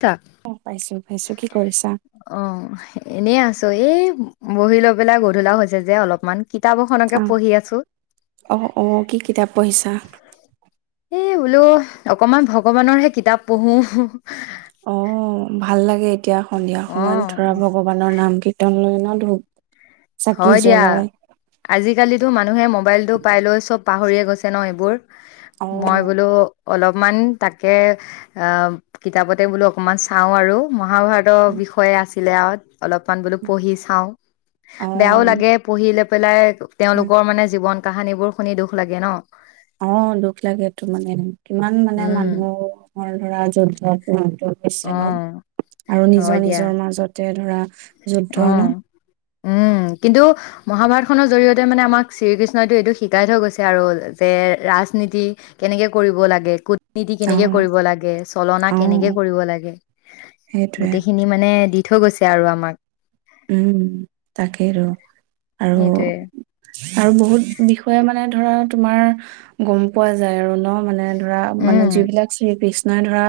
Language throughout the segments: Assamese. [unintelligible] অ' পাইছো পাইছো কি কৰিছা এনে আছ ত' এই বহি লৈ পেলাই গধূলাও হৈছে যে অলপমান? কিতাপ এখনকে পঢ়ি আছো আহ অ'-অ' কি কিতাপ পঢ়িছা? এই বোলো অকমান ভগৱানৰহে কিতাপ পঢ়োঁ। অ' ভাল লাগে এতিয়া সন্ধিয়া অ সময়ত ধৰা ভগৱানৰ নামগীত [unintelligible] হয় দিয়া। আজিকালিতো মানুহে মোবাইলতটো পাই লৈ চব পাহৰিয়ে গৈছে ন' এইবোৰ? অ মই বোলো অলপমান তাকে অ' কিতাপতে বোলো অকমান চাওঁ আৰু মই মহাভাৰতৰ বিষয়ে আছি [unintelligible] অলপমান বোলো পঢ়ি চাওঁ। অ বেয়াও লাগে পঢ়ি লৈ পেলাই উম তেওঁলোকৰ মানে জীৱন কাহানীবোৰ শুনি দুখ লাগে ন'? অ' দুখ লাগেটো মানে কিমান মানে উম মানুহৰ ধৰা যুদ্ধ- যুদ্ধ হৈছে ন'? অ আৰু হয় নিজৰ দিয়া নিজৰ মাজতে ধৰা যুদ্ধ ন'? অ', উম কিন্তু মহাভাৰতখনৰ জৰিয়তে মানে আমাক শ্ৰীকৃষ্ণইতটো এইটো শিকাই থৈ গৈছে আৰু যে ৰাজনীতি কেনেকে কৰিব লাগে, ক'ত নীতি অ কেনেকে কৰিব লাগে। চলনা অ কেনেকে কৰিব লাগে। সেইটোৱে গোটেইখিনি মানে দি থৈ গৈছে আৰু আমাক। উম তাকে আৰু। আৰু- সেইটোৱে আৰু বহুত বিষয়ে মানে ধৰা তোমাৰ গম পোৱা যায় আৰু নহয় মানে ধৰা মানে উম, যিবিলাক শ্ৰীকৃ নে ধৰা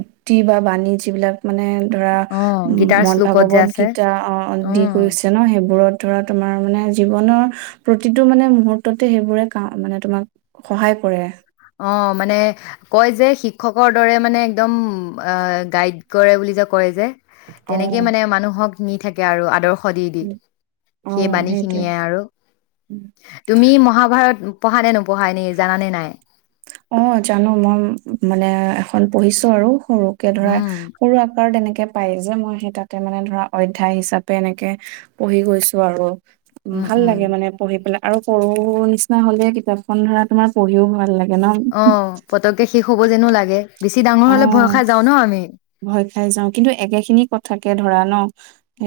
উক্তি বা বাণী যিবিলাক মানে ধৰা অ', উম গীতাৰ মদ শ্লোকত যে ভাগৱত আছে গীতা অঁ দি উম, কৰিছে ন' সেইবোৰত? ধৰা তোমাৰ মানে জীৱনৰ প্ৰতিটো মানে মুহুৰ্ততে সেইবোৰে কাম মানে তোমাক সহায় কৰে। অ' মানে কয় যে শিক্ষকৰ দৰে মানে একদম উম আ গাইড কৰে বুলি যে কয় যে। অ তেনেকে মানে মানুহক নি থাকে আৰু আদৰ্শ খ [unintelligible] দি দি, উম অ সেই বাণী সেইটোৱে খিনিয়ে আৰু উম তুমি মহাভাৰত পঢ়া নে নপঢ়া, এনে জানা নে নাই? অ জানো, মই মানে এখন পঢ়িছো আৰু। সৰুকে ধৰা উম, সৰু আকাৰ তেনেকে পায় যে মই সেই তাতে মানে ধৰা অধ্যায় হিচাপে এনেকে পঢ়ি গৈছো আৰু উম, ভাল লাগে মানে পঢ়ি পেলায়। আৰু [unintelligible] নিচিনা হ'লে কিতাপখন ধৰা তোমাৰ পঢ়িও ভাল লাগে। ন। অ পতককে শেষ হব যেনো লা [unintelligible] [unintelligible] অ' ভয় খাই যাও কিন্তু একেখিনি কথাকে ধৰা ন।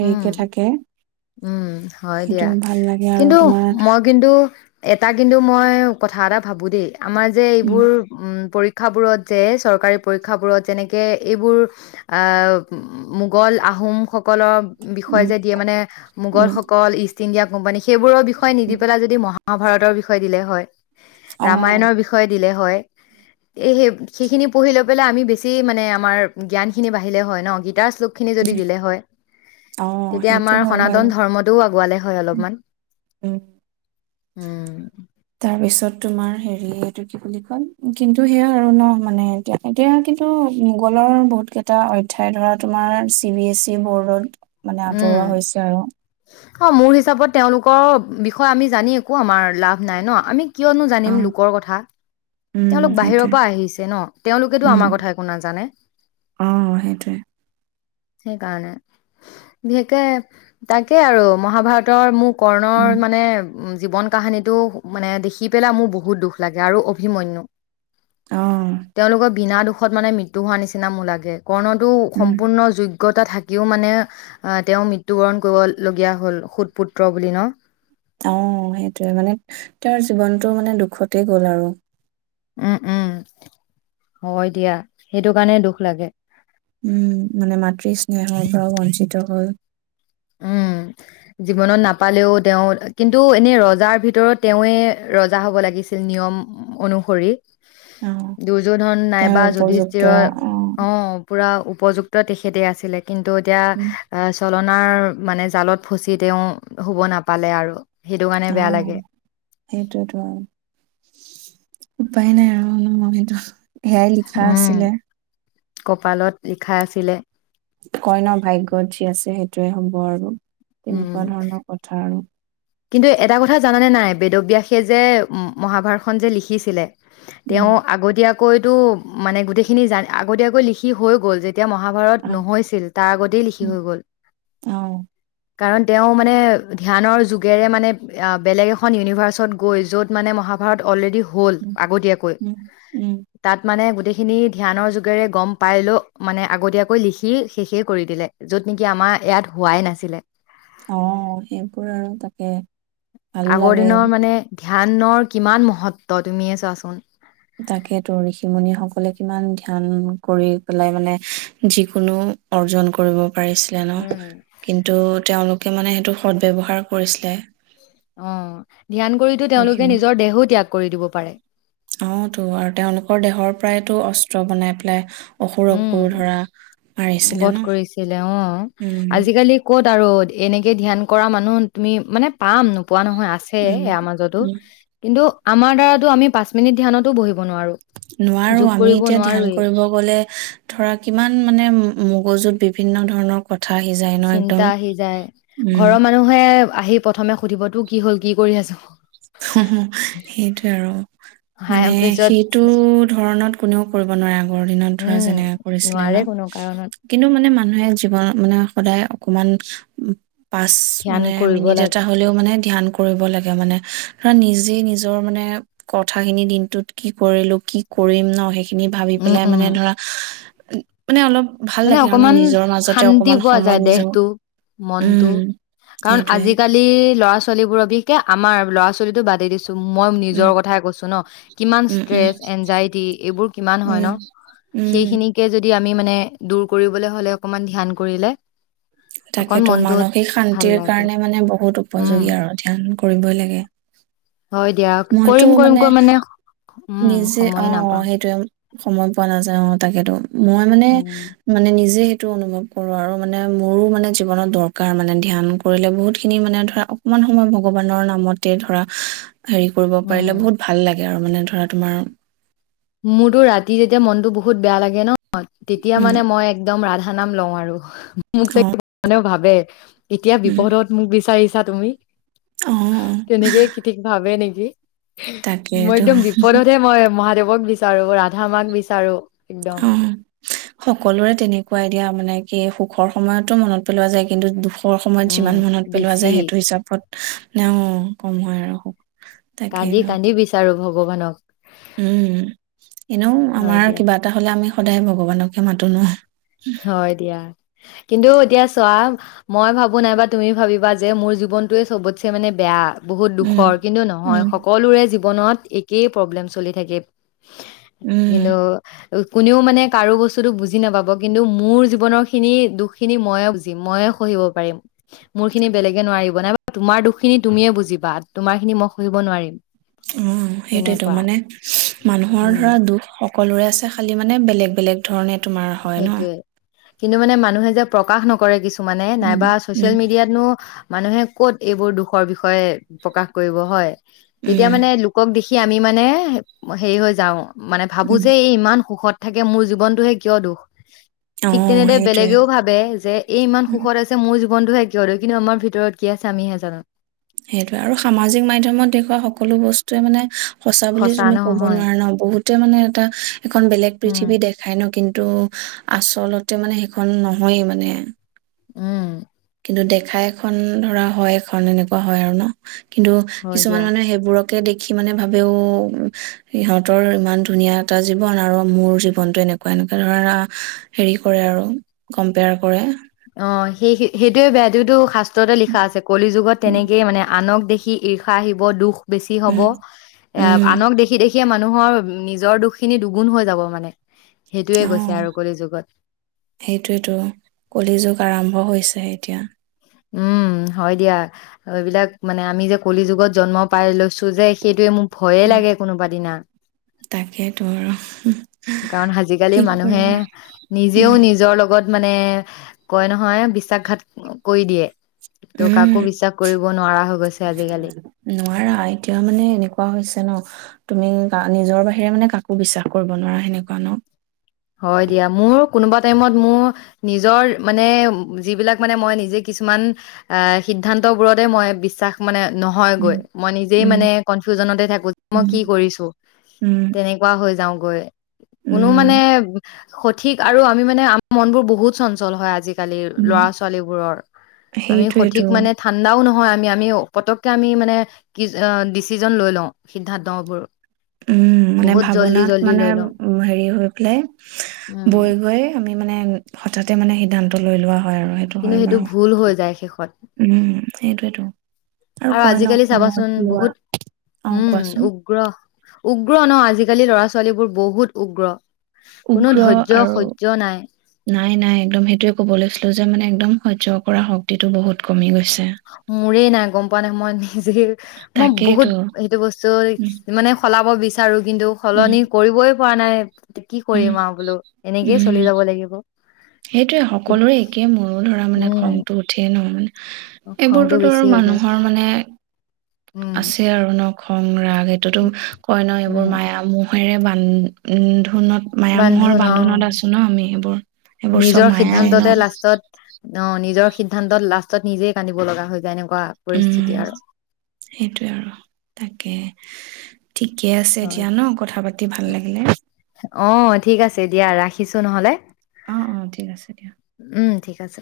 উম, থাকে উম। হয় সেইটো দিয়া। ভাল লাগে আৰু কিন্তু তোমাৰ মই কিন্তু এটা কিন্তু মই কথা এটা ভাবো দেই আমাৰ যে উম, এইবোৰ উ প পৰীক্ষাবোৰত যে, চৰকাৰী পৰীক্ষাবোৰত যেনেকে এইবোৰ আ মোগল আহোম স কল বিষয় উম, যে দিয়ে মানে উম, মোগলসকল ইষ্ট ইষ্ট ইণ্ডিয়া কোম্পানী সেইবোৰৰ বিষয়ে নিদি উম, পেলাই যদি মহা মহাভাৰতৰ বিষয়ে দিলে হয়। অ', ৰামায়ণৰ বিষয়ে দিলে হয়। [unintelligible] সেইখিনি পঢ়ি লৈ [unintelligible] আমি বেছি মানে আমাৰ জ্ঞান খিনি বাঢ়িলে হয় ন [unintelligible] গীতাৰ শ্লোকখিনি যদি উম, দিলে হয়। অ' তেতিয়া সেইটো আমাৰ হয় বাৰু সনাতন ধৰ্মটোও আগুৱালে হয় উম, অলপমান। উম। তাৰ পিছত তোমাৰ হেৰি এইটো কি বুলি কয় কিন্তু সেয়া আৰু ন মানে এতিয়া- এতিয়া কিন্তু মোগলৰ বহুত কেইটা অধ্যায় ধৰা তোমাৰ চি বি এছ চি বৰ্ডত মানে উম। আঁতৰোৱা হৈছে আৰু অ' মোৰ হিচাপত তেওঁলোকৰ বিষয়ে আমি জানি একো আমাৰ লাভ নাই ন আমি কিয়নো অ জানিম লোকৰ কথা। উম তেওঁলোক বাহিৰৰ সেইটোৱে পৰা আহিছে ন! তেওঁলোকেতো উম আমাৰ কথা একো নাজানে। অ সেইটোৱে সেইকাৰণে, বিশেষকে তাকে আৰু মহাভাৰতৰ মো কৰ্ণৰ উম মানে উ জীৱন কাহানীটো মানে দেখি পেলাই মোৰ বহুত দুখ লাগে আৰু ভিমন্যু অ তেওঁলোকৰ বিনা দুখ শেষত মানে মৃত্যু হোৱা নিচনা মোৰ লাগে কৰ্ণটো উম সম্পূৰ্ণ যোইগ অজ্ঞতা থাকিও মানে তেওঁ মৃত্যু বৰণ কৰিবলগীয়া হল সুতপুত্ৰ বুলি ন? অহ সেইটোৱে মানে তেওঁৰ জীৱনটো মানে দুখতেই গ'ল আৰু উম উম হয় দিয়া সেইটো কাৰণে দুখ লাগে উম মানে মাতৃ স্নেহৰ পৰা বঞ্চিত হ'ল উম জীৱনত নাপালেও তেওঁ কিন্তু এনে ৰজাৰ ভিতৰত তেৱে ৰজা হ'ব লাগিছিল নিয়ম অনুসৰি অ দুৰ্যোধন তেওঁৰ নাইবা উপযুক্ত যুধিষ্ঠিৰ অ পুৰা উপযুক্ত তেখেতে আছিলে কিন্তু এতিয়া উম চ তুলনাৰ মানে জালত ফচি তেওঁ শুব নাপালে আৰু সেইটো কাৰণে অ বেয়া লাগে সেইটোয়েতো উপায় নাই আৰু উম সেইটো সেয়াই লিখা উম আছিলে কপালত লিখা আছিলে কই ন ভাগ্যত যি আছে সেইটোৱে হ'ব আৰু উম তেনেকুৱা ধৰণৰ কথা আৰু কিন্তু এটা কথা জানানে নাই বেদব্যাসে যে মহাভাৰতখন যে লিখিছিলে উম তেওঁ আগতীয়া কৈতো মানে গোটেইখিনি জান আগতীয়াকৈ লিখি হৈ গ'ল যে এতিয়া মহাভাৰত আহ নহৈছিল তাৰ আগতেই লিখি উম হৈ গ'ল আহ কাৰণ তেওঁ মানে ধ্যানৰ যুগ যোগেৰে মানে বেলেগ এখন ইউনিভাৰ্চত গৈ য'ত মানে মহাভাৰত অলৰেডি হল উম আগতীয়াকৈ উম উম তাত মানে গোটেইখিনি ধ্যানৰ যোগেৰে গম পাই লও মানে আগতীয়াকৈ লিখি শেষে কৰি দিলে যত নেকি আমাৰ ইয়াত হোৱাই নাছিলে অ সেইবোৰ আৰু তাকে ভাল আগৰ লাগে দিনৰ মানে ধ্যানৰ কিমান মহত্ব তুমিয়ে চোৱাচোন তাকে তো ঋষি মুনি সকলে কিমান ধ্যান কৰি পেলাই মানে যিকোনো অৰ্জন কৰিব পাৰিছিলে ন উম। কিন্তু তেওঁ কিমানে সেইটো সদ ব্যৱহাৰ কৰিছিলে অ ধ্যান কৰিতো তেওঁলোকে নিজৰ দেহো ত্যাগ কৰি দিব পাৰে। আহ তো আৰু তেওঁলোকৰ দেহৰ পৰাইতো অস্ত্ৰ বনাই পেলাই অসুৰকো উম ধৰা মাৰিছিলে ন বধ কৰিছিলে অ উম আজিকালি ক'ত আৰু এনেকে ধ্যান কৰা মানুহ তুমি মানে পাম পোৱা নহয় আছে উম ইয়াৰ মাজতো উম কিন্তু আমাৰদ্বাৰাটো আমি পাঁচ মিনিট ধ্যানটো বহিব নোৱাৰো। নোৱাৰো যোগ আমি কৰিব এতিয়া ধ্যান নোৱাৰোৱেই কৰিব গ'লে ধৰা কিমান মানে মগজুত বিভিন্ন ধৰণৰ কথা আহি যায় ন একদম চিন্তা আহি যায় উম ঘৰৰ মানুহে আহি প্ৰথমে সুধিবতো কি হ'ল কি কৰি আছো। অ সেইটোয়ে আৰু হাই মানে তাৰপিছত সেইটো ধৰণত কোনেও কৰিব নোৱাৰে। আগৰ দিনত ধৰা উম যেনে কৰিছিলে ন নোৱাৰে কোনো কাৰণত কিন্তু মানে মানুহে জীৱন মানে সদায় অকমান পাঁচ ধ্যান মানে কৰিব মিনিট লাগে। এটা হ'লেও মানে ধ্যান কৰিব লাগে মানে ধৰা নিজে নিজৰ মানে কথাখিনি দিনটোত কি কৰিলো কি কৰিম ন সেই সেই খিনি ভাবি উম, পেলাই উম, মানে ধৰা মানে অলপ ভাল মানে লাগে আৰু ন অকমান নিজৰ মাজতে শান্তি অকমান পোৱা সময় যায় নিজৰ দেহটো মনটো উম কাৰণ সেইটোৱে আজিকালি ল'ৰা ছোৱাল ছোৱলীবোৰ অবিশে আমাৰ ল'ৰা ছোৱালীটো বাদ দিছো উম মই উম নিজৰ কথা কৈছোঁ ন কিমান উম উম ষ্ট্ৰেছ অ এঞ্জইটিএইবোৰ কিমান হয় ন উম উম হেখনিকে যদি আকৌ আমি মানে দূৰ কৰিবলৈ হ'লে অকমান ধ্যান কৰিলে অকন তাকেতো মনটোত মানসিক ভাল শান্তিৰ লাগে। কাৰণে মানে বহুত উম, উপযোগী আৰু ধ্যান। কৰিবই লাগে। হয় দিয়া কৰিম কৰিম কৰি মানে উম নিজে অ সময়ে নাপাওঁ। সেইটোৱে সময় পোৱা নাযায় অ তাকেতো। মই মানে উম, মানে নিজে অনুভৱ কৰো আৰু মানে মোৰো মানে জীৱনত দৰকাৰ মানে ধ্যান কৰিলে বহুত খিনি মানে ধৰা অকমান সময় ভগৱানৰ নামতে ধৰা হেৰি কৰিব উম, পাৰিলে বহুত ভাল লাগে আৰু মানে ধৰা তোমাৰ মোৰতো ৰাতি যেতিয়া মনতো বহুত বেয়া লাগে ন তেতিয়া উম মানে মই একদম ৰাধা সানাম লওঁ আৰু মোক যে অ মানেও ভাব যে এতিয়া উম বিপদত মোক বিচাৰিছে ছা তুমি অ অ তেনেকে কি ঠিক ভাবে নেকি কি? মই তাকেইতো একদম বিপদতহে মই মাত দেৱক বিচাৰো ৰাধা মাক বিচাৰো একদম অ সকলোৰে তেনেকুৱাই এতিয়া মানে কি সুখৰ সময়তো মনত পেলোৱা যায় কিন্তু দুখ সুখৰ সময়ত উম যিমান মনত পেলোৱা বেছি যায় সেইটো হিচাপত অ' কম হয় আৰু তাকেই ন কান্দি কান্দি বিচাৰো ভ ভগৱানক উম এনেও হয় আমাৰ দিয়া কিবা এটা হ'লে আমি সদায় ভগৱানকে মাতো নো হয় দিয়া কিন্তু এতিয়া চোৱা মই ভাবো নাইবা তুমি ভাবিবা যে মোৰ জীৱনটোৱে চবতছে মানে বেয়া বহুত উম দুখৰ কিন্তু নহয় উম সকলোৰে জী বনত একেই প্ৰব্লেম চলি থাকে উম কিন্তু কোনেও মানে কাৰো বস্তুতটো বুজি নাপাব কিন্তু মোৰ জীৱনৰ খিনি দুখখিনি ময়ে বুজিম ময়ে সহিব পাৰিম মোৰ খিনি বেলেগে নোৱাৰিব নাই তোমাৰ দুখিনি তুমিয়ে বুজিবা তোমাৰ খিনি মই সহিব নোৱাৰিম অ সেইটোয়তো তেনেকুৱা মানে মানুহৰ উম ধৰা দুখ স সকলোৰে আছে খালি মানে বেলেগ বেলেগ ধৰণে তোমাৰ হয় ন সেইটোয়ে কিন্তু মানে মানুহে যে প্ৰকাশ নকৰে কিছু মানে উম নাইবা উম চচিয়েল মিডিয়াতনো মানুহে ক'ত এইবোৰ দুখৰ বিষয়ে প্ৰকাশ কৰিব হয় তেতিয়া উম মানে লোকক দেখি কি আমি মানে হেৰি হৈ যাওঁ মানে ভাবো উম যে এই ইমান সুখত থাকে মোৰ জীৱনটোহে কিয় দ অ ঠিক তেনেদৰে সেইটোয়ে বেলেগেও ভাবে যে এই ইমান সুখত আছে মোৰ জ বন্ধুহে কিয় দ কিন্তু আমাৰ ভিতৰত কি আছে আমিহে জানো। সেইটোৱে আৰু সামাজিক মাধ্যমত দেখুওৱা সকলো বস্তুৱে মানে সঁচা বুলি তুমি ক'ব নোৱাৰা ন বহুতে মানে এটা এখন বেলেগ উম পৃথিৱী দেখাই ন কিন্তু টো আচলতে মানে সেইখন নহয়েই মানে উম কিন্তু দেখা এখন ধৰা হয় এখন এনেকুৱা হয় আৰু ন? কিন্তু হয় কিছুমান দিয়া মানুহে সেইবোৰক লোকে দেখি মানে ভাবেও সিহঁতৰ ইমান ধুনীয়া এটা জীৱন আৰু মোৰ জীৱনটো এনেকুৱা -এনেকুৱা ধৰণা হেৰি কৰে আৰু কম্পেয়াৰ কৰে। অ সেই সেইটোৱে বেয়াটো শাস্ত তে লিখা আছে কলি যুগত তেনেকেই মানে আনক দেখি ঈৰ্ষা আহিব দুখ বেছি হ'ব উম এ উম আনক দেখি দেখিয়ে মানুহৰ নিজৰ দুখখিনি দুগুণ হৈ যাব মানে। সেইটোৱে অ গৈছে আৰু কলি যুগত সেইটোয়েতো কলি যুগ আৰম্ভ হৈছে এতিয়া। উম হয় দিয়া এইবিলাক মানে আমি যে কলি যুগত জন্ম পাই লৈছো যে সেইটোৱে মোক ভয়ে লাগে কোনোবা দিনা। তাকেইতো আৰু কাৰণ আজিকালি কি মানুহে কৰিম আৰু নিজেও নিজৰ লগত মানে কয় নহয় বিশ্বাসঘাত কৈ দিয়ে। ত' কাকো বিশ্বাস কৰিব নোৱাৰা হৈ গৈছে উম আজিকালি নোৱাৰা এতিয়া মানে এনেকুৱা হৈছে ন তুমি নিজৰ বাহিৰে মানে কাকো বিশ্বাস কৰিব নোৱাৰা সেনেকুৱা ন হয় দিয়া মোৰ কোনোবা টাইমত মোৰ নিজৰ মানে যিবিলাক মানে মই নিজে কিছুমান এ সিদ্ধান্তবোৰতে মই বিশ্বাস মানে উম নহয়গৈ মই নিজেই উম মানে কনফিউজনতে থাকো যে মই উম কি কৰিছো উম, তেনেকুৱা হৈ যাও। গৈ কোনো মানে উম, সঠিক আৰু আমি মানে আমাৰ মন বোৰ বহুত চঞ্চল হয় আজিকালি আজিকালি উম। ল'ৰা ছোৱালীবোৰৰ আমি সঠিক সেইটোৱেতো, মানে ঠাণ্ডাও নহয় আমি পতকে আমি মানে কি অ ডিচিজন লৈ লওঁ সিদ্ধান্তবোৰ উম মানে বহুত জল্দি ভাৱনাত জল্দি মানে লৈ লওঁ উ হেৰি হৈ পেলাই উম বৈ গৈ আমি মানে মান হঠাতে মানে সিদ্ধান্ত লৈ লোৱা হয় আৰু সেইটো কিন্তু হয় বাৰু ভুল হৈ যায় শেষত উম সেইটোয়েতটো আৰু কৈ আজিকালি কোন সময়ত চাবাচোন কি হয় বহুত অ' উম কোৱাচোন উগ্ৰ উগ্ৰ ন আজিকালি ল'ৰা ছোৱালীবোৰ বহুত উগ্ৰ কোনো উগ্ৰ ধৈৰ্য আৰু সহ্য নাই নাই নাই একদম সেইটোৱে ক'ব লৈছিলো যে মানে একদম সহ্য কৰা শক্তিটো বহুত কমি গৈছে মোৰে নাই গম পোৱা নাই মই নিজে মই বহুত তাকেইতো সেইটো বস্তু উম, মানে সলা অ' বিচাৰো কিন্তু উম, সলনি কৰিবই পোৱা নাই কি উম, কৰিম আৰু বোলো এনেকেই উম। চলি যাব লাগিব সেইটোৱে সকলোৰে একেই মোৰো ধৰা মানে উম খংটো উঠিল নানে খংটো এইবোৰতোতো বেছি আৰু হৈ যায় মানুহৰ মানে উম আছে আৰু ন খং ৰাগ এইটোতো কয় ন এইবোৰ উম মায়া মোহ ভৈৰে বান্ধোনত মায়া মোহৰ বান্ধোন অ বান্ধোনত আছো ন আমি সেইবোৰ সেইবোৰ চব মায়াই ন ন নিজৰ সিদ্ধান্তত লাষ্টত নিজেই কান্দিব লগা যায় এনেও উম সেইটোয়ে আৰু তাকে ঠিকে আছে হয়, এতিয়া ন কথা পাতি ভাল লাগিলে অ' ঠিক আছে দিয়া ৰাখিছো নহ'লে। অ অ ঠিক আছে দিয়া উম ঠিক আছে।